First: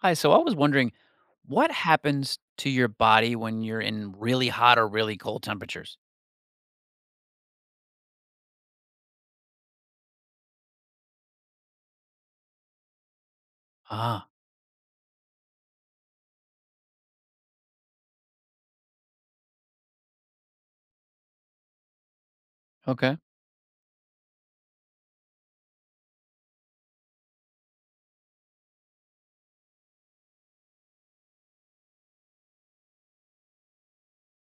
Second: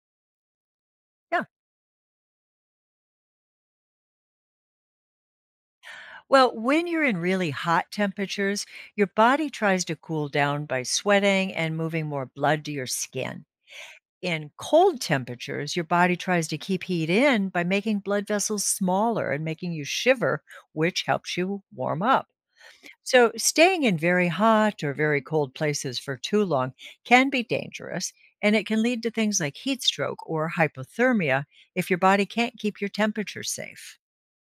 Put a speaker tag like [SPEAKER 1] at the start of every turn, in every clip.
[SPEAKER 1] Hi, so I was wondering
[SPEAKER 2] Yeah.
[SPEAKER 1] what happens to your body when you're in really hot or really cold temperatures?
[SPEAKER 2] Well, when you're in really hot temperatures, your body tries to cool down by sweating and moving more blood to your skin.
[SPEAKER 1] Ah,
[SPEAKER 2] In cold temperatures, your body tries to keep heat in by making blood vessels smaller and making you shiver, which helps you warm up.
[SPEAKER 1] okay.
[SPEAKER 2] So, staying in very hot or very cold places for too long can be dangerous, and it can lead to things like heat stroke or hypothermia if your body can't keep your temperature safe.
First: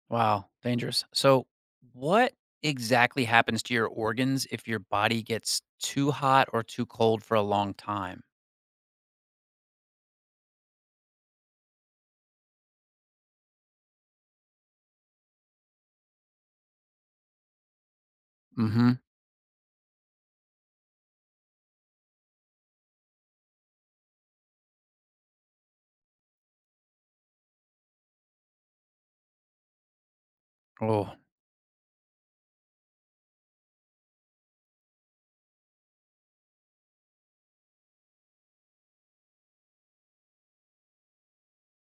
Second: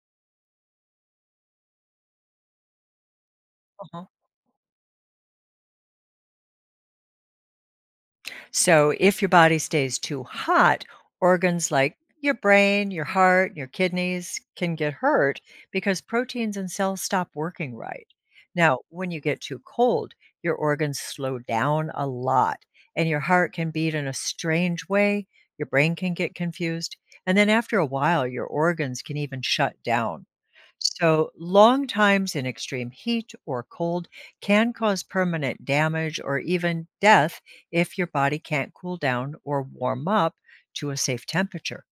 [SPEAKER 1] Wow, dangerous. So, what exactly happens to your organs if your body gets too hot or too cold for a long time?
[SPEAKER 2] So if your body stays too hot, organs like your brain, your heart, your kidneys can get hurt because proteins and cells stop working right. Now,
[SPEAKER 1] Mm-hmm.
[SPEAKER 2] when you get too cold, your organs slow down a lot and your heart can beat in a strange way. Your brain can get confused. And then after a while, your organs can even shut down.
[SPEAKER 1] Oh,
[SPEAKER 2] So, long times in extreme heat or cold can cause permanent damage or even death if your body can't cool down or warm up to a safe temperature.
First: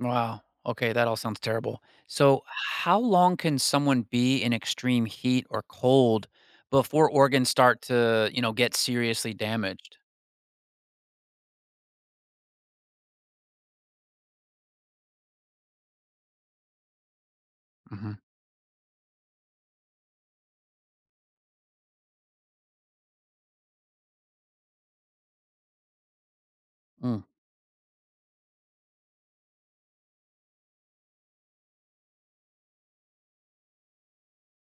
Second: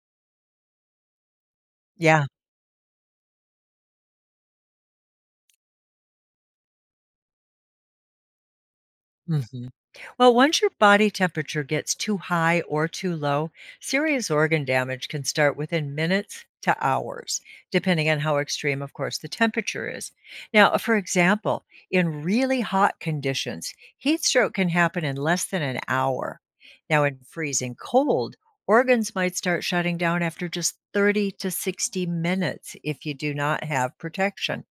[SPEAKER 1] wow. Okay, that all sounds terrible.
[SPEAKER 2] Yeah.
[SPEAKER 1] So, how long can someone be in extreme heat or cold before organs start to, get seriously
[SPEAKER 2] Mhm.
[SPEAKER 1] damaged?
[SPEAKER 2] Well, once your body temperature gets too high or too low, serious organ damage can start within minutes to hours, depending
[SPEAKER 1] Mm-hmm.
[SPEAKER 2] on how extreme, of course, the temperature is. Now, for example, in really hot conditions, heat stroke can happen in less than an hour. Now, in
[SPEAKER 1] Mm.
[SPEAKER 2] freezing cold, organs might start shutting down after just 30 to 60 minutes if you do not have protection.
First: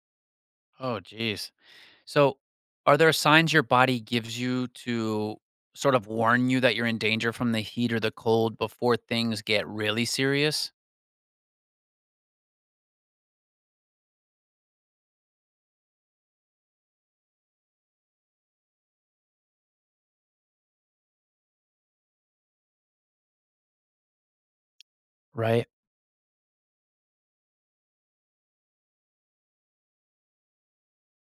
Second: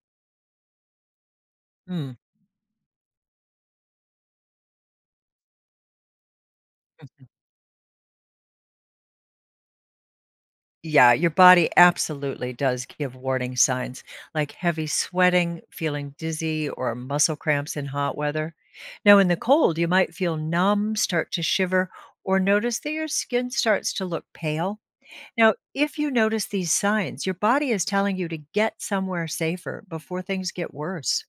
[SPEAKER 1] Oh, geez. So, are there signs your body gives you to sort of warn you that you're in
[SPEAKER 2] Mm.
[SPEAKER 1] danger from the heat or the cold before things get really serious?
[SPEAKER 2] Yeah, your body absolutely does give warning signs like heavy sweating, feeling dizzy, or muscle cramps in hot weather. Now, in the cold, you might feel numb, start to shiver, or notice that your skin starts to look pale. Now,
[SPEAKER 1] Right.
[SPEAKER 2] if you notice these signs, your body is telling you to get somewhere safer before things get worse.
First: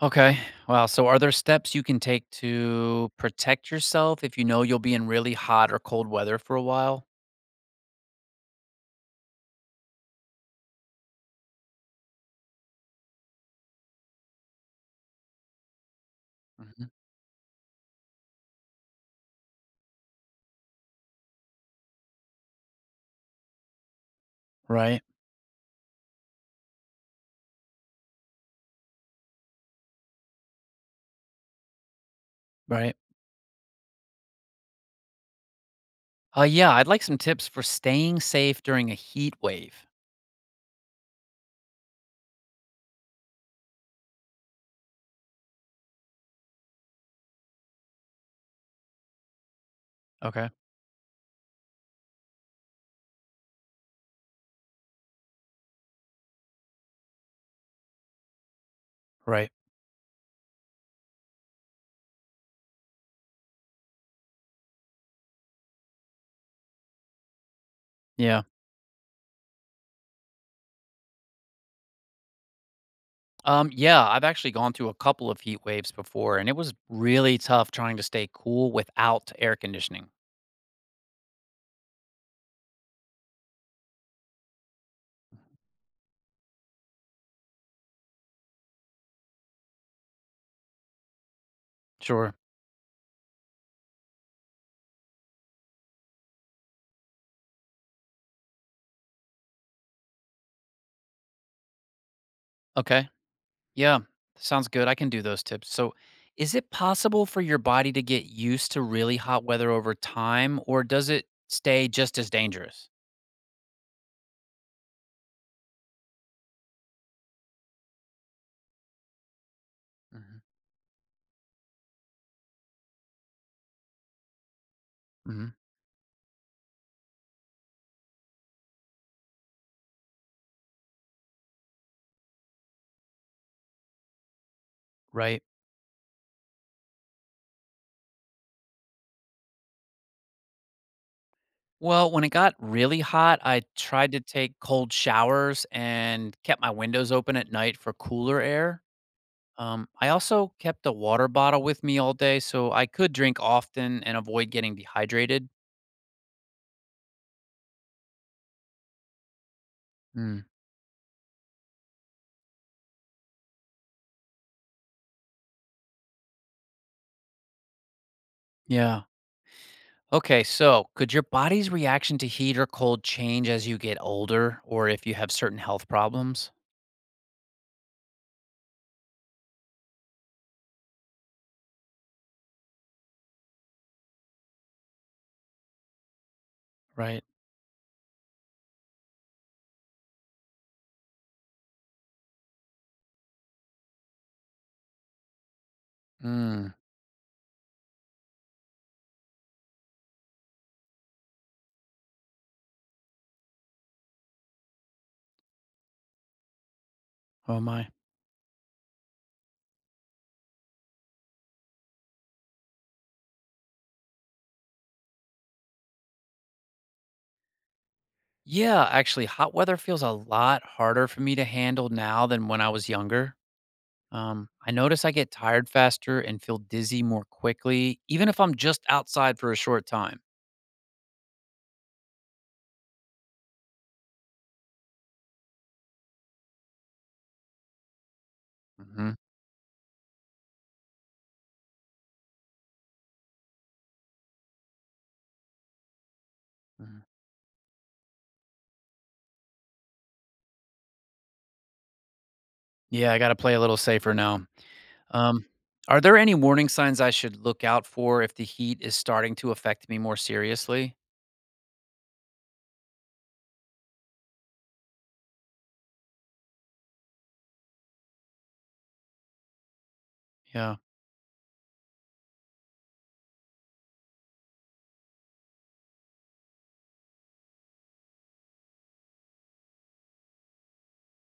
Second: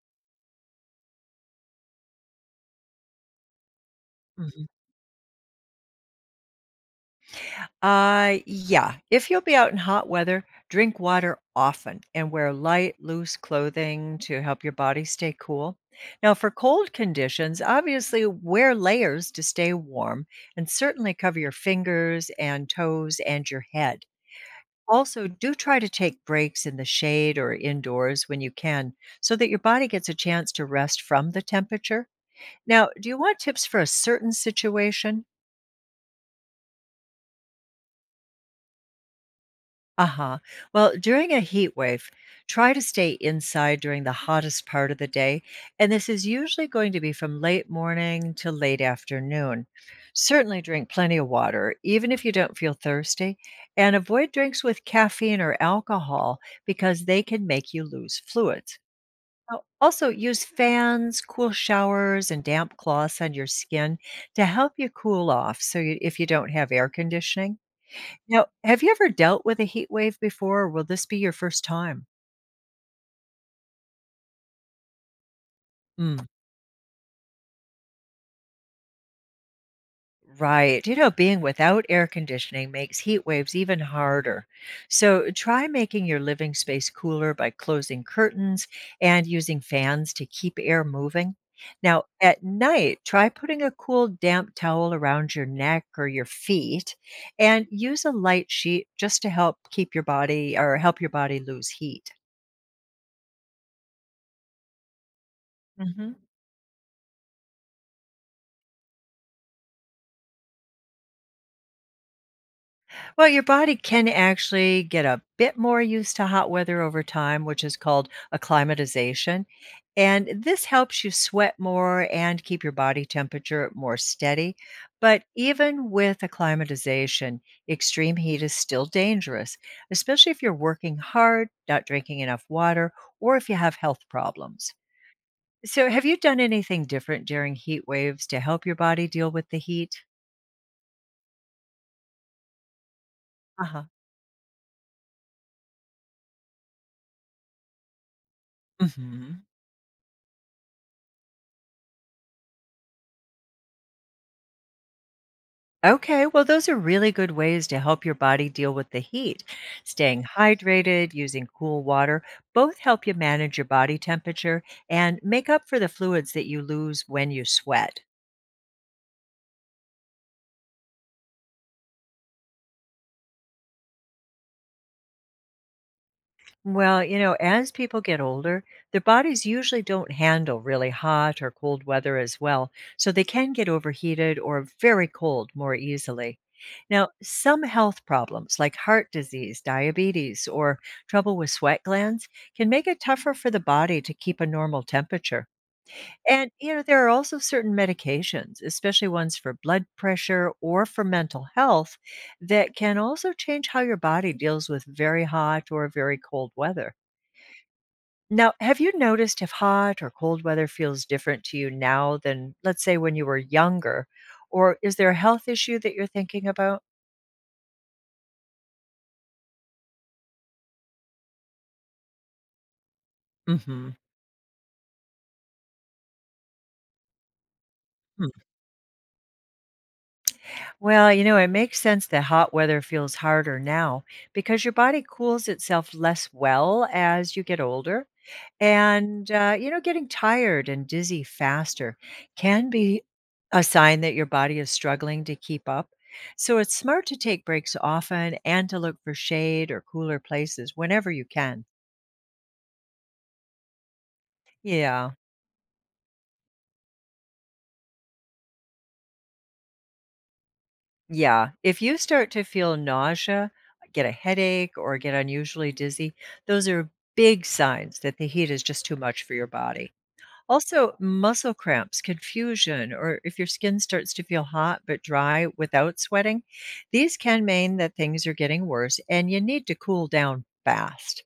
[SPEAKER 1] Okay. Well, so are there steps you can take to protect yourself if you
[SPEAKER 2] Mm-hmm.
[SPEAKER 1] know you'll be in really hot or cold weather for a while?
[SPEAKER 2] Yeah. If you'll be out in hot weather, drink water often and wear light, loose clothing to help your body stay cool. Now, for
[SPEAKER 1] Hmm.
[SPEAKER 2] cold conditions, obviously wear layers to stay warm and certainly cover your fingers and toes and your head.
[SPEAKER 1] Right.
[SPEAKER 2] Also, do try to take breaks in the shade or indoors when you can so that your body gets a chance to rest from the temperature. Now,
[SPEAKER 1] Right.
[SPEAKER 2] do you want tips for a certain situation?
[SPEAKER 1] Yeah, I'd like some tips for staying safe during a heat wave.
[SPEAKER 2] Uh-huh. Well, during a heat wave, try to stay inside during the hottest part of the day, and this is usually going to be from late morning to late afternoon.
[SPEAKER 1] Okay.
[SPEAKER 2] Certainly drink plenty of water, even if you don't feel thirsty, and avoid drinks with caffeine or alcohol because they can make you lose fluids.
[SPEAKER 1] Right.
[SPEAKER 2] Now, also, use fans, cool showers, and damp cloths on your skin to help you cool off so you, if you don't have air conditioning.
[SPEAKER 1] Yeah.
[SPEAKER 2] Now, have you ever dealt with a heat wave before, or will this be your first time?
[SPEAKER 1] Yeah, I've actually gone through a couple of heat waves
[SPEAKER 2] Mm.
[SPEAKER 1] before, and it was really tough trying to stay cool without air conditioning.
[SPEAKER 2] Right. You know, being without air conditioning makes heat waves even harder. So try making your living space cooler by closing curtains and using fans to keep air moving. Now,
[SPEAKER 1] Sure.
[SPEAKER 2] at night, try putting a cool, damp towel around your neck or your feet and use a light sheet just to help keep your body or help your body lose heat.
[SPEAKER 1] Okay. Yeah, sounds good. I can do those tips. So,
[SPEAKER 2] Mhm.
[SPEAKER 1] is it possible for your body to get used to really hot weather over time, or does it stay just as dangerous?
[SPEAKER 2] Well, your body can actually get a bit more used to hot weather over time, which is called acclimatization. And
[SPEAKER 1] Hmm.
[SPEAKER 2] this helps you sweat more and keep your body temperature more steady. But
[SPEAKER 1] Hmm.
[SPEAKER 2] even with acclimatization, extreme heat is still dangerous, especially if you're working hard, not drinking enough water, or if you have health problems.
[SPEAKER 1] Right.
[SPEAKER 2] So, have you done anything different during heat waves to help your body deal with the heat?
[SPEAKER 1] Well, when it got really hot, I
[SPEAKER 2] Uh huh.
[SPEAKER 1] tried to take cold showers and kept my windows open at night for cooler air.
[SPEAKER 2] Hmm.
[SPEAKER 1] I also kept a water bottle with me all day so I could drink often and avoid getting dehydrated.
[SPEAKER 2] Okay, well, those are really good ways to help your body deal with the heat. Staying
[SPEAKER 1] Mm,
[SPEAKER 2] hydrated, using cool water, both help you manage your body temperature and make up for the fluids that you lose when you sweat.
[SPEAKER 1] yeah. Okay, so could your body's reaction to heat or cold change as you get older or if you have certain health problems?
[SPEAKER 2] Well, you know, as people get older, their bodies usually don't handle really hot or cold weather as well, so they can get overheated or very cold more easily. Now,
[SPEAKER 1] Right.
[SPEAKER 2] some health problems like heart disease, diabetes, or trouble with sweat glands can make it tougher for the body to keep a normal temperature. And,
[SPEAKER 1] Mm,
[SPEAKER 2] you know, there are also certain medications, especially ones for blood pressure or for mental health, that can also change how your body deals with very hot or very cold weather.
[SPEAKER 1] oh, my.
[SPEAKER 2] Now, have you noticed if hot or cold weather feels different to you now than, let's say, when you were younger? Or is there a health issue that you're thinking about?
[SPEAKER 1] Yeah, actually, hot weather feels a lot harder for me to handle now than when I was younger.
[SPEAKER 2] Mhm.
[SPEAKER 1] I notice I get tired faster and feel dizzy more quickly,
[SPEAKER 2] Hmm.
[SPEAKER 1] even if I'm just outside for a short time.
[SPEAKER 2] Well, you know, it makes sense that hot weather feels harder now because your body cools itself less well as you get older.
[SPEAKER 1] Hmm.
[SPEAKER 2] And, you know, getting tired and dizzy faster can be a sign that your body is struggling to keep up. So it's smart to take breaks often and to look for shade or cooler places whenever you can.
[SPEAKER 1] Yeah, I gotta play a little safer now.
[SPEAKER 2] Yeah.
[SPEAKER 1] Um, are there any warning signs I should look out for if the heat is starting to affect me more seriously?
[SPEAKER 2] Yeah. If you start to feel nausea, get a headache, or get unusually dizzy, those are big signs that the heat is just too much for your body.
[SPEAKER 1] Yeah,
[SPEAKER 2] Also, muscle cramps, confusion, or if your skin starts to feel hot but dry without sweating, these can mean that things are getting worse and you need to cool down fast.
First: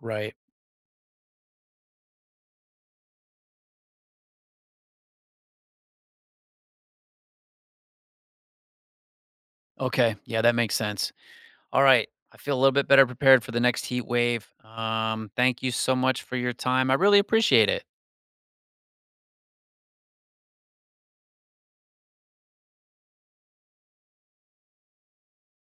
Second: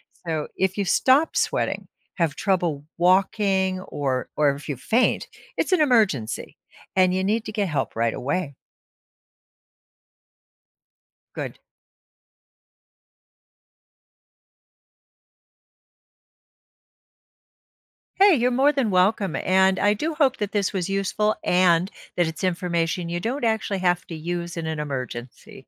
[SPEAKER 1] right.
[SPEAKER 2] So, if you stop sweating, have trouble walking, or if you faint, it's an emergency and you need to get help right away.
[SPEAKER 1] Okay. Yeah, that makes sense.
[SPEAKER 2] Good.
[SPEAKER 1] All right. I feel a little bit better prepared for the next heat wave. Thank you so much for your time. I really appreciate it.
[SPEAKER 2] Hey, you're more than welcome. And I do hope that this was useful and that it's information you don't actually have to use in an emergency.